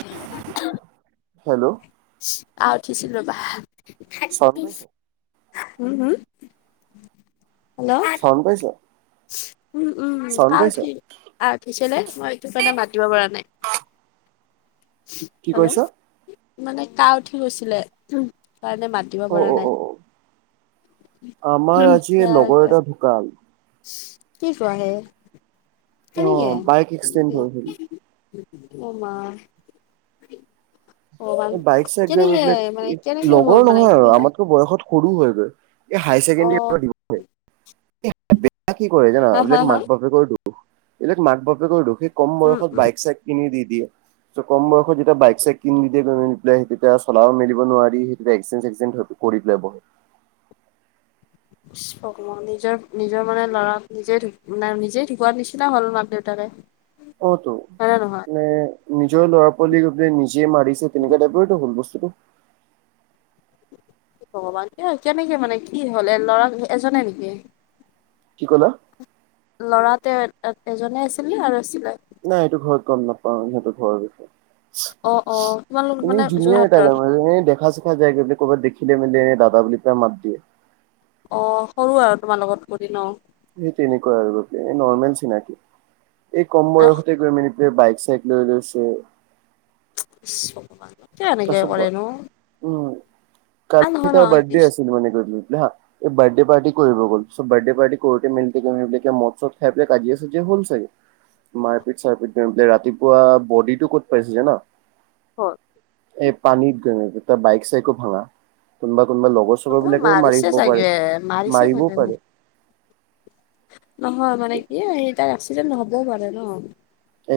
উ হেল্ল' আহ উঠিছিল ৰবা হম চাউণ্ড পাইছ হম চৰণ পাইছ উম উম উ ক চাউণ্ড পাইছ উঠি আহ উঠিছিলে মই এইটো কাৰণে মাতিব পৰা নাই কি হেল্ল কৈছ মানে কা উঠি গৈছিলে তণে মাত তিব অ পৰা অ নাই অ অ আমাৰ আজি লগৰ এটা ঢুকাল কি কোৱা আহে হ অ নকে বাইক এক্সিডেণ্ট হৈ গল অম এই বাইক চাইক বাক মানে কেনেকে লগৰ হ'ল মানে নহয় কি আৰু হয় আমাতকো বয়সত সৰু হৈ গৈ এই হায়াৰ ছেকেণ্ডৰীৰ অ' পৰা দিব বেয়া কি কৰে জানো হা, হা, এইবিলাক হা মাক বাপেকৰ দুখ এইবিলাক মাক বাপেকৰ দুখে কম উম, বয়ত উম। বাইক চাইক কিনি দি দিয়ে চ' কম বয়ত যেতিয়া বাইক চ কিন পেলাই তেতিয়া চলাব মেলিব নোৱাৰি সেই এক্সে চ কৰি পেলাই বহ নিজৰ নিজৰ মানে লৰা নিজোনে নিজেই ঢুকোৱাৰ নিচিনা হ'ল মাক দেউতাৰে অ'তো মে নিজৰ ল'ৰা ছোৱালীলে নি যে মাৰিছে তেনেকে দোবটো হল বস্তুটো ভগৱান কিয় কেনেকে মানে কি হ'ল এ ল'ৰা এজনে নেকি কি ক'লা লৰা তে এজনে আছিলে আৰু আছিলে নাই এইটো ঘৰত গম নাপাওঁ সিহতৰ ঘৰৰ বিষয়ে অ অ তোমালোক এনে মানে জুনিয় যোৰহাটৰ এটাালে মানে দেখা চেখা যায়গ দে ক'ৰবাত দেখিলে মেলি এনে দাদা বুলি পাই মাত দিয়ে অ সৰু আৰু তোমাৰ লগত কৰি ন সেই তেনেকুৱা আৰু বাক এই নৰ্মেল চিনাকি এই কম বয়সতে গৈ মানি বাইক চাইকেললৈছে শুভ তছ উম আ কাকি নহয় তাৰ নহয় বাৰ্থডে ইছ, আছিল মানে ক হা এই বাৰ্থডে পাৰ্টি কৰিব গ'ল, বাৰ্থডে পাৰ্টি কৰোতে মদ চৎ খাই পেলাই কাজিয়া আছে যে হ'ল চাগে। মাৰপিট চাৰপিট ৰাতিপুৱা বডিটো ক'ত পাইছিল ন। হয়। এ পানীত বাইক চাইকো ভাঙা কোনোবা কোনোবা লগত। ওচৰৰ কোনোবা বিলাকেও মাৰি মাৰিছে আহিব চাগে পাৰে, মাৰিছে মাৰিবও চাগে মোক পাৰে। নহয় মানে কি এই তাৰ এক্সিডেণ্ট হ'বও পাৰে ন।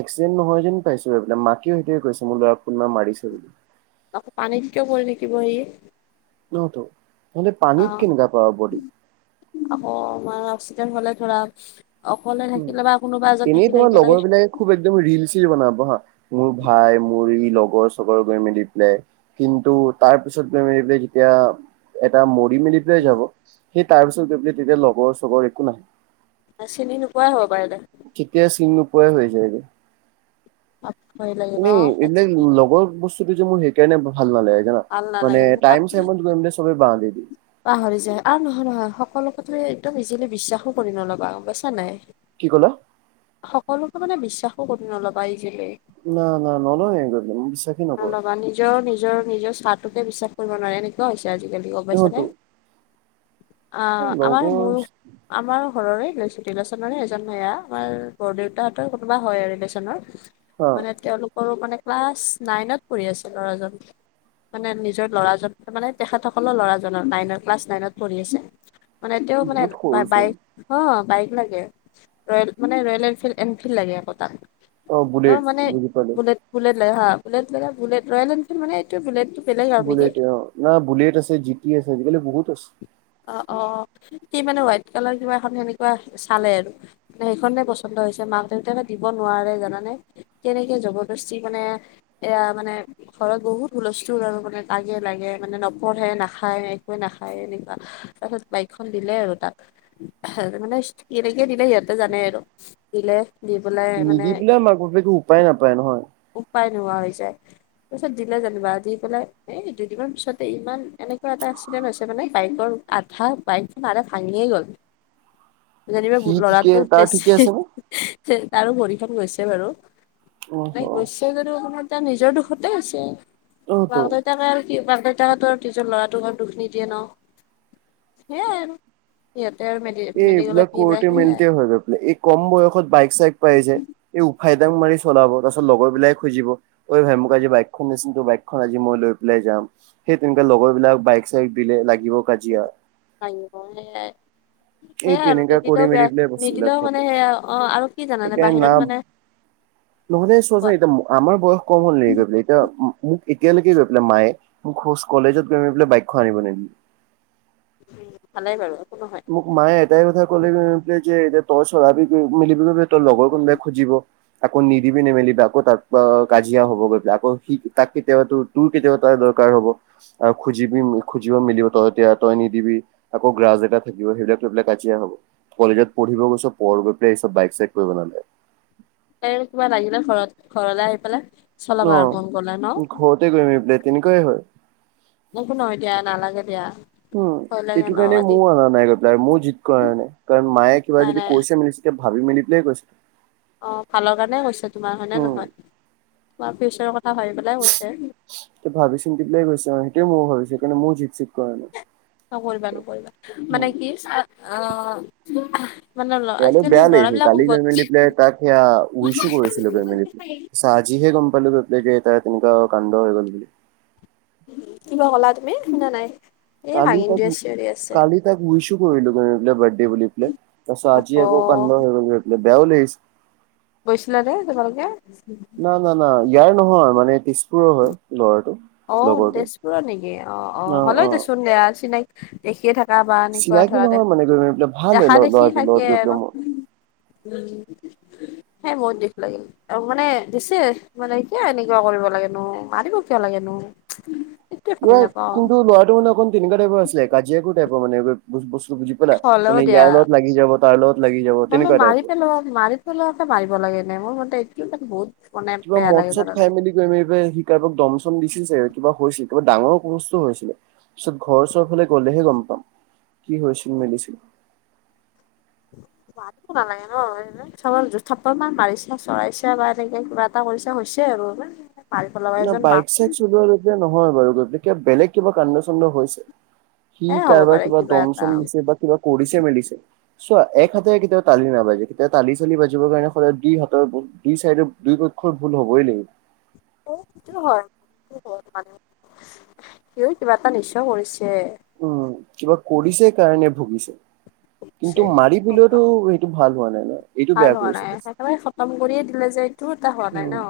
এক্সিডেণ্টত নহয় যেন পাইছোঁ, এইাক মাকেও সেইটোৱে কৈছে মোৰ ল'ৰাক কোনবাই মাৰিছে বুলি। আকৌ পানীত কিয় পৰি থাকিব সি? নহত নহ'লে অ পানীত কেনেকা পাব বডী। আকৌ মাৰ অক্সিডেন হ'লে ধৰা, অকলে থাকিলে বা কোনোবা এজন এনেই থাকিলে তোমাৰ লগৰ একেলগে বিলাকে খুব একদম ৰিল চিল বনাব হা, মোৰ ভাই মোৰ ই লগৰ চগৰ গৈ মিলি পেলাই। কিন্তু, তাৰ পিছত [inaudible] যেতিয়া এটা মৰি মেলি পেলাই যাব, সেই তাৰ পিছত গৈ মেলাই তেতিয়া লগৰ চগৰ একো নাই। চিনি নোপোৱাই হ'ব পাৰিলে। কেতিয়া চিনি নোপাই হৈ যায়গৈ। ভয় লাগে ন আপুনি এনে আজি, এইবিলাক লগৰ বস্তুটো যে মোৰ সেইকাৰণে ভাল নালাগে। ভাল মানে নালাগে তাক টাইম চাইম গৈ মানে চবে বহ দি দিয়ে। পাহৰি যায়, আৰু নহয় নহয় সকলোকো তু একদম ইজিলি বিশ্বাসো কৰি নলবা পাইছা নাই। কি ক'লা? সকলোকে মানে বিশ্বাসো কৰি নলবা। পাইছিলে। না না নলয় বিশ্বাসেই নকৰোঁ। নল'বা নিজৰ নিজৰ নিজৰ চাহটোকে বিশ্বাস কৰিব নোৱাৰে ননেকুৱা হৈছে, আজিকালি গ'ম সিহঁতো পাইছানে। অ' আমাৰ লগৰ মোৰ, আমাৰ ঘৰৰে ৰিলেঅচনৰে এজন ভেয়া আমাৰ বৰ দেউতাহঁতৰ কোনোবা হয় ৰিলেচনৰ, হা মানে তেওঁলোক সৰু মানে ক্লাছ নাইনত পঢ়ি আছে, ল'ৰাজন। মানে নিজৰ ল'ৰাজ মানে তেখেতসকলৰ ল'ৰাজনৰ নাই ক্লাছ নাইনত পঢ়ি আছে। মানে তেওঁ মানে বহুত বা সৰুচোন। বাইক অ' বাইক লাগে, ৰয়েল মানে ৰয়েল এনফিল এনফিল্ড লাগে আকৌ তাক। বুলেট অ' মানে বুজি পালো। বুলেট বুলেট লগে হা বুলেট বুলেট, ৰয়েল এনফিল্দ মানে এইটো বুলেটো বেলেগ আৰু নেকি বুলটে অ' না বুলেট আছে, জিটি আছে, আজিকালি বহুত আছে। অ' অ' সি মানে হোৱাইট কালাৰ কিবা এখন সেনেকুৱা চালে আৰু, মে সেইখনে পছ পন্দ হৈছে মাক দেউতে দিব নোৱাৰে জানানে, কেনেকে জবৰদস্তি মানে এয়া মানে ঘৰত বহুত হুলোষ্টোল আৰু মানে কাজিয়া লাগে, মানে নপঢ়ে নাখায়, একোৱে নাখায়, এনেকুৱা। তাৰপিছত বাইকখন দিলে আৰু তাক, মানে কেনেকে দিলে সিহঁতে জানে আৰু। দিলে দি পেলাই মানে নিদি পেলাই মাক বাপেকে উপায় নাপায় নহয়। উপায় নোহোৱা হৈ যায়। তাৰপিছত দিলে যেনিবা, দি পেলাই এই দুইদিনৰ পিছতে ইমান এনেকুৱা এটা এক্সিডেণ্ট হৈছে মানে বাইকৰ আধা বাইক টাৰে ভাংগীয়ে গল। যেনিবা সি ঠিকে ল'ৰাটো তাৰ ঠিকে আছে নে? বেছি তাৰো ভৰিখন গৈছে বাৰু। অহ। [unintelligible] এতিয়া নিজৰ দুখতে হৈছে, অ' তো মাকহঁতে তাকে আৰু কি মাক দেউতা হতৰ নিজৰ ল'ৰাটোক গাত দুখ নিদিয়ে ন'। সেয়াই আৰু, সিহঁতে আৰু ম এই এইবিলাক কৰোঁতে মেলোটে হয় গৈ পেলাই, এই কম বয়সত বাইক চাইক পাই যে। এই উফাই দাং মাৰি চলাব, তাৰ পিছত লগৰ বিলাকে খুজিব। ঐ ভাই মোক আজি বাইকখন দেচোন, টোৰ বাইকখন আজি মই লৈ পেলাই যাম। সেই তেনেকা লগৰ বিলাক বাইক চাইক দিলে লাগিব কাজিয়া। লাগিব। [unintelligible] এই সেয়াই, আৰু তেনেকা কৰি নিদিলেও মেলি বেয়া, পেলাই বস্তুবিলাক নিদিলেও ঘটে মানে সেয়া অ' আৰু কি জানানে সেইকাৰণে না বাহিৰত মানে নহ'লে চোৱা চুন কোৱা এতিয়া আমাৰ বয়স কম হ'ল নেকি গৈ পেলাই এতিয়া মোক এতিয়ালৈকে গৈ পেলাই মায়ে মোক খোজ কলেজত গৈ মেলি পেলাই বাইকখন আনিব নেম। ভালে বাৰু একো নহয়। মোক মায়ে এটাই কথা ক'লে যে এতিয়া তই চলাৱি মিলিবি তোৰ লগৰ কোনোবাই খুজিব। আকৌ নিদিবি নেমেলিবি আকৌ তাক কাজিয়া হ'ব গৈ পেলাই আকৌ তাক কেতিয়াবাতো তোৰ, কেতিয়াবা তাৰ দৰকাৰ হ'ব। আৰু খোজিবি খোজিব মিলিব তই তেতিয়া তই নিদিবি আকৌ গ্ৰাছ এ থাকিব সেইবিলাক লৈ পেলাক কাজিয়া হ'ব কলেজত পঢ়িব গৈছ পঢ় গৈ পেলাই এইব বাইক চাইক কৰিব নালাগে। কিবা লাগিলে ঘৰত ঘৰলে আহি পেলাই চলাবা আৰু মন গ'লে ন অ', ঘৰতে গৈ আহিম বোলে তেনেকুৱাই হয়। এক একো নহয় দিয়া নালাগে দিয়া। উম ভয় লাগে এইটো ন কাৰণে আজি মোৰ অনা নাই গাই আৰু মোয়ো জিত কৰা নাই কাৰণ মায়ে কিবা নাই যদি নাই কৈছে মেলিছিল ভাবি মেলি পিলয় কৈছিল অ', ভালৰ কাৰণে কৈছে তোমাৰ কাৰণে উম। হয় তোমাৰ ফিউচাৰৰ কথা ভাবি পেলাই কৈছে। ভাবি চিন্তি পেলায়ে কৈছে সেইটোৱে মই ভাবিছো সেইকাৰণে ময়ো জিত চিত কৰা নাই। নকৰিবা নকৰিবা মানে কি আহ সেয়ালৈ বেয়া লাগিছিল কালি [unintelligible] তাক সেয়া উইচু কৰিছিল [unintelligible] আজি হে গম পালোঁ বাপেকে [unintelligible] তেনেকা কাণ্ড হৈ গ'ল বুলি। কিবা কলা তুমি শুনা নাই এ কালি ভাগিন তাক দি আছে। আছে কালি তাক উইছো কৰিলো [unintelligible] বাৰ্থডে বুলি পেলাই তাৰ পিছত অহ আজি আকৌ কাণ্ড হৈ গ'ল। বেয়াও লাগিছে গৈছিলা যে তোমালোকে। না, না, না, ইয়াৰ নহয় মানে তেজপুৰৰ হয় লৰাটো। অ', লগৰটো তেজপুৰৰ নেকি অ', অ', হ'লে দেচোন দেয়া চিনাকি দেখিয়ে থাকা বা, এনেকুৱা চিনাকি ধৰা দেখ নহয় মানে গৈ পেলাই ভাল হয় দেখা দেখি ল'ৰাটোৰ থাকে লগত গৈ আৰু। পেলাই মোৰ হে মোৰো দোখ লাগিল। অ', মানে দিছে মানে কিয়ি এনেকুৱা কৰিব লাগেনো মাৰিব কিয় লাগে [unintelligible] [unintelligible] কিন্তু, লৰাটো মানে অকণ তেনেকুৱা টাইপৰ আছিলে কাজিয়াকোৰ টাইপৰ মানে বস্তু বুলি। বুলা হ'লেও মানে, দিয়া ইয়াৰ লগত লাগি যাব তাৰ লগত লাগি যাব হ'লেও তেনেকুৱা মাৰি টাইপৰ। মাৰি থ'লে হে মাৰিব লাগে নে মোৰ মতে এইটো মানে বহুত মানে কিবা বেয়া মদ লাগে চদ তাৰা খাই কাৰণে মেলি সি, কাৰোবাক দম শম দিছিল চাগে কিবা হৈছিলে কিবা ডাঙৰ সমস্যা হৈছিলে পিছত ঘৰ উচৰফালে গ'লেহে গম পাম কি হৈছিল মেলিছিল। মাৰিব নালাগে ন। চ থাপ্পৰ মান মাৰিছে চৰাইছে বা এনেকে কিবা এটা কৰিছে হৈছে আৰু। মাৰি পেলাব ন এজন মা বাইক চাইক চলোৱা যেতিয়া নহয় বাৰু কিবা বেলেগ কিবা কান্ড চান্দ হৈছে আৰু সি এ হ'ব কাৰোবাক পাৰে কিবা দম চম এটা দিছে বা কিবা কৰিছে মেলিছে চোৱা এক হাতেৰে কেতিয়াও তালি নাবাজে কেতিয়া তালি চালি বাজিবৰ কাৰণে সদায় দি হাতৰ দি চাইডৰ দুইো পক্ষৰ ভুল হ'বই লাগিব। [unintelligible] হয় মানুহ [unintelligible] কিবা এটা নিশ্চয় কৰিছে। উম, কিবা কৰিছে কাৰণে ভুগিছে কিন্তু পিছে হ'ব, মাৰিবলৈওতো টো ভাল হোৱা নাই ন। এইটো ভাল বেয়া হোৱা কৰিছে নাই বেছি। একেবাৰে খতম কৰিয়ে দিলে যে এইটো এটা হোৱা নাই উম, ন।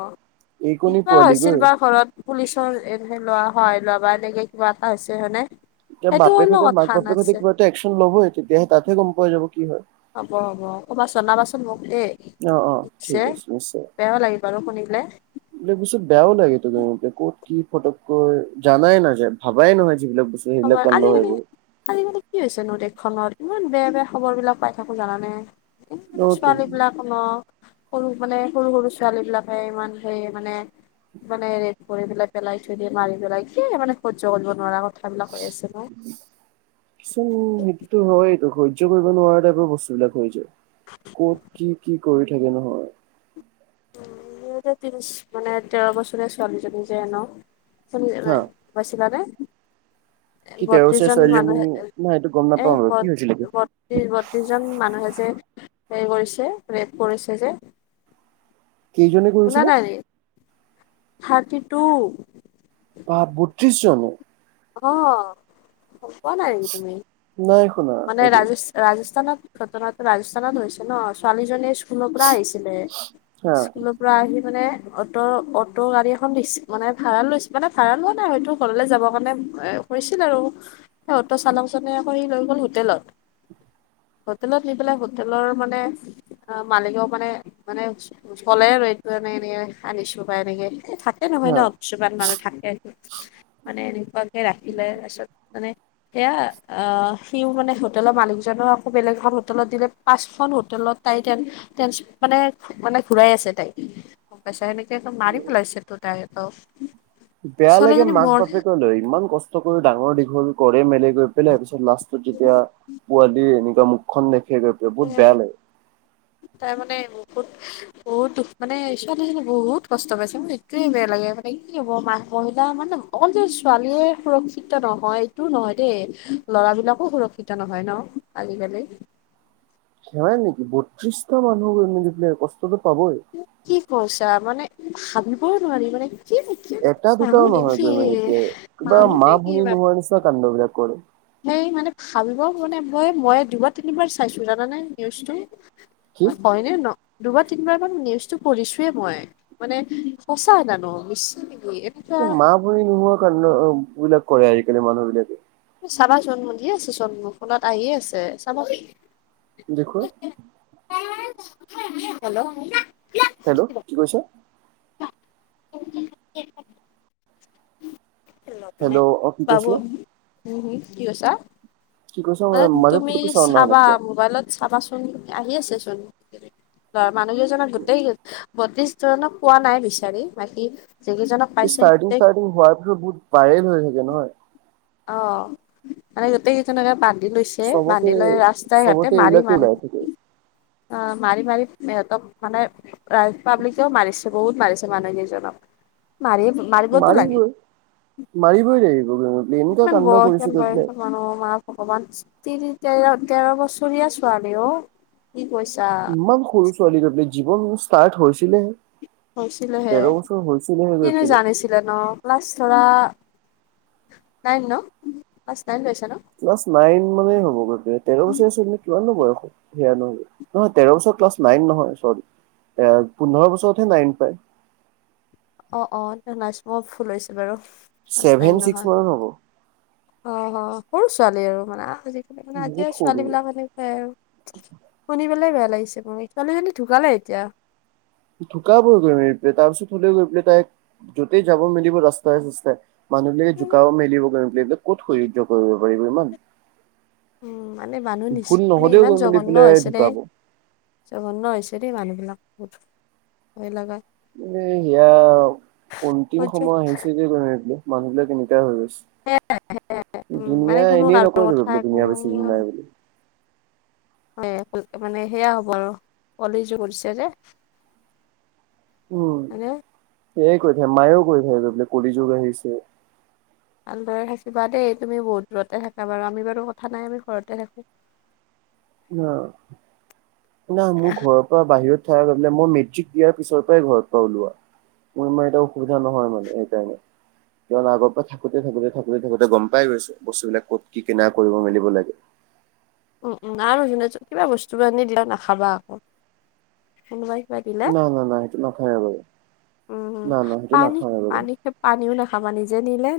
এইকণি কিবা পোৱালি হৈছিল গৈ। বা ঘৰত? পুলিচৰ এনে লোৱা সহায় লোৱা বা এনেকে কিবা এটা হৈছে মানে এতিয়া, বাপে সৈতে মাক বাপেক সৈতে কিবা এটা একশ্বন ল'বই তেতিয়াহে তাহতে গম পায় যাব কি হয়। হ'ব হ'ব কবা জনাবাচোন মোক দেই। অ', অ', ঠিক [unintelligible] আছে নিশ্চয়। বেয়া লাগে বাৰু শুনিলে। এইবিলাক বস্তু বেয়াও লাগে [unintelligible] ক'ত কি ফটককৈ জানাই নাযায় ভাবাই নহয় যিবিলাক বচ [unintelligible] আজিকালি আজিকালি কি হৈছে নো দেশখনত, ইমান বেয়া বেয়া খবৰ বিলাক পাই থাকো জানানে। সৰু-সৰু অতো ছোৱালী বিলাক অ' সৰু মানে, সৰু সৰু ছোৱালী বিলাকে ইমান সেই মানে মানে ৰেপ কৰি পেলাই পেলাই থৈ দিয়ে মাৰি পেলাই কি মানে সহ্য কৰিব নোৱাৰা কথাবিলাক হৈ আছে ন। কিছু সেইটোতো হয়টো সহ্য কৰিব নোৱাৰা টাইপৰ বস্তু বিলাক হৈ যায়। ক'ত কি কি কৰি থাকে নহয়। উ দুহেজাৰ তিৰিশ মানে তেৰ বছৰীয়া ছোৱালীজনী যে ন হা [unintelligible] পাইছিলা নে? এ কি তেৰ বছৰীয়া বত্ৰিশজন ছোৱালীজনী মানুহ নাই এইটো গম এ নাপাওঁ আৰু কি হৈছিলে বত বত ত্ৰিশ-বত্ৰিশ জন মানুহে যে, হে কৰিছে ৰেপ কৰিছে যে? কেইজনে শুনা কৰিছিলে নাই নি থাৰ্টি টু। বা বত্ৰিশ জনে। অ' গম পোৱা নাই নেকি তুমি নাই শুনা মানে এইটো ৰাজস ৰাজস্থানত ঘটনাটো ৰাজস্থানত হৈছে ন, ছোৱালীজনীয়ে স্কুলৰ পৰা আহিছিলে। হা স্কুলত পূৰা আহি মানে অটো অটো' গাড়ী এখন দিছে, মানে ভাড়া লৈছ মানে, ভাড়া লোৱা নাই, হয়তটো ঘৰলে যাব। [unintelligible] কৰিছিল আৰু অ'টো চালক জনে কৰি লৈ গ'ল হোটেলত। হোটেলত নি পেলাই হোটেলৰ মানে অ' মালিকক মানে, মানে চলে আৰু এইটো এনে এনেকে আনিছো বা এনেকে থ এই নহয় হা ন, কিছুমান মানুহ থাকে। মানে এনেকুৱাকে ৰাখিলে তাৰপিছত মানে, সেয়া আহ সিও মানে হোটেলৰ মালিকজও আকৌ বেলেগ ভাল হোটেলত দিলে পাঁচখন হোটেলত তাই [unintelligible] মানে মানে ঘূৰাই আছে তাইক। [unintelligible] মাৰি প্ লাইছছে তটো তাই বেয়া লাগে ছোৱালীজনী মাক মোৰ বাপেকে লৈ ইমান কষ্ট কৰি ডাঙৰ দীঘল কৰে মেলে। গৈ পেলাই তাৰ পিছত লাষ্টত যেতিয়া পোৱালি এনেকুৱা মুখখন দেখে গৈ পেলাই বহুত বেয়া লাগে। তাই মানে বহুত বহুত দুখ মানে, ছোৱালীজনী বহুত কষ্ট পাইছে। মোৰ এইোৱে বেয়া লাগে মানে কি হ'ব মা মহিলা মানে অকল যে, ছোৱালীয়ে সুৰক্ষিত নহয় এইটোও নহয় দেই, ল'ৰা বিলাকো সুৰক্ষিত নহয় ন। আজিকালি। সেৱাই নেকি বত্ৰিশটা মানুহ [unintelligible] কষ্টতটো পাবই। কি কৈছা, মানে ভাবিবইও নোৱাৰি মানে কি নি এটা দুটাও নহয় গৈ [unintelligible] কিবা মানুহ মা নে কি ভনী বাপ নোহোৱা নিচিনা কাণ্ড বিলাক কৰে। সেই মানে, ভাবিব মানে মই দুবাৰ তিনিবাৰ চাইছো জানানে নিউজটো। কি হয়নে ন, দুবাৰ তিনিবাৰ মান নিউজটো পঢ়িছোয়ে মই। মানে সঁচা জানো মিছা নেকি। এনেকুৱা মা ভনী নোহোৱা কাণ্ড বিলাক কৰে, আজিকালি মানুহ বিলাকে। চাবা চোন দিয়ে আছে চোন, ফোনত আহিয়ে আছে চাবা দেখোৱা। হ্লেল। হেল্ল' কি কৈছা? [unintelligible] মানে হেল্ল' অ কি বাবো কৈছিলে কি কৈছা? কি কৈছা মানে মাজে তুমি ফুটুককে চাউণ্ড নহা চাবা, নাছিলে মোবাইলত চাবাচোন। আহি আছে চোন মানুহ কেইজনক গোটেই বদ্ধিশ জনক পোৱা নাই বিচাৰি, বাকী যিকেইজনক এই পাইছে ষ্টাৰ্টিং গোটেই ষ্টাৰ্টিং হোৱাৰ পিছত বহুত বাইৰেল হৈ থাকে নহয়? অ', মানে গোতে তেনেকে বান্ধি লৈছে, চবতে বান্ধি লৈ ৰাস্তাই ঘাটে চবতে মাৰি এইবিলাকে মান ওলাই থাকে অ', মাৰি-মাৰি সিহঁতক মানে পাব্লিকেও মাৰিছে বহুত মাৰিছে মানুহ কেইজনক। মাৰি মাত মাৰিবই, মাৰিবই লাগিব [unintelligible] কাণ্ড কৰিছে গৈ পেলাই। অ', মা-মা ভগৱান তিনি তেৰ'-তেৰ' বছৰীয়া ছোৱালী অ'। কি কৈছা? ইমান সৰু ছোৱালী, [unintelligible] জীৱন ষ্টাৰ্ট হৈছিলেহে। হৈছিলোহে। তেৰ' বছৰ হৈছিলেহে কিনো [unintelligible] জানিছিলে ক্লাছ ধৰা, নাইন নহ? ক্লাছ নাইন পাইছে নহ? ক্লাছ নাইন মানে হ'বগৈ, তেৰ' বছৰীয়া ছোৱালী কিমাননো বয়স হব। সেয়া নহয়, তেৰ' বছৰত ক্লাছ নাইন নহয় চৰী আ পোন্ধৰ বছৰতহে নাইন পায়। অ', অ', নাইচ মই ভুল হৈছে বাৰু, ক্লাছ ছেভেন নাইন ছিক্স নহয়। মানত হ'ব অ', অ', সৰু ছোৱালী আৰু মানে, আজিকালি মানে আজিৰ বহুত ছোৱালী সৰু বিলাক এনেকুৱাই আৰু। শুনি পেলাই বেয়া লাগিছে মোৰ, ছোৱালী জনী ঢুকালে এতিয়া। ঢুকাবগৈ, তাৰ পিছত মেলি পেলাই তাই য'তেই যাব মেলিব ৰাস্তাই চাস্তাই মানুহবিলাকে জোকাব মেলিব ক'ত সহ্য কৰিব পাৰিব ইমান? উম, মানে মানুহ নিচ ভুল মানে নহ'লেও ইমান গৈ মেলি জঘণ্য পেলাই হৈছে নে? ঢুকাব জঘন্য হৈছে দেই মানুহ বিলাক, বহুত ভয় লগা এ সেয়া অন্তিম সহ্য সময় আহিছে যে, মানুহ বিলাক এনেকুৱা হৈ গৈছে। উম মানে দুুনীয়া কোনো এনেই কাৰো ন'কৈটো কথা একো দুনীয়া বেছি নাই বুলি। [inaudible] মানে সেয়া হ'ব আৰু, কলি যুগ পৰিছে যে। উম, মানে এয়াই কৈ থাকে মায়েও কৈ থাকে বোলে কলি যুগ আহিছে। ভালদৰে থাকিবা দেই তুমি বহুত দূৰতে থাকা বাৰু, আমি বাৰু কথা নাই আমি ঘৰতে থাকো। [inaudible] না, না মোৰ ঘৰৰ মই বাহিৰত থাকা কাৰণে, মই মেট্ৰিক দিয়াৰ পিছৰ পৰাই ঘৰৰ পৰা ওলোৱা। মই মানে এতিয়া অসুবিধা নহয় মানে সেইকাৰণে। কিয়নো আগৰ পৰা থাকোতে, থাকোতে, থাকোতে, থাকোতে গম পাই গৈছো বস্তুবিলাক ক'ত কি কেনে কৰি মেলিব লাগে। উম, উম, আৰু কিবা বস্তু বিলাক আনি দিলে নাখাবা আকৌ। কোনোবাই কিবা দিলে, না না না সেইটো নাখাওৱে বাৰু উম, না না সেইটো নাখাওৱে বাৰু। পানী-পানী সেই পানীও নাখাবা, নিজে নিলে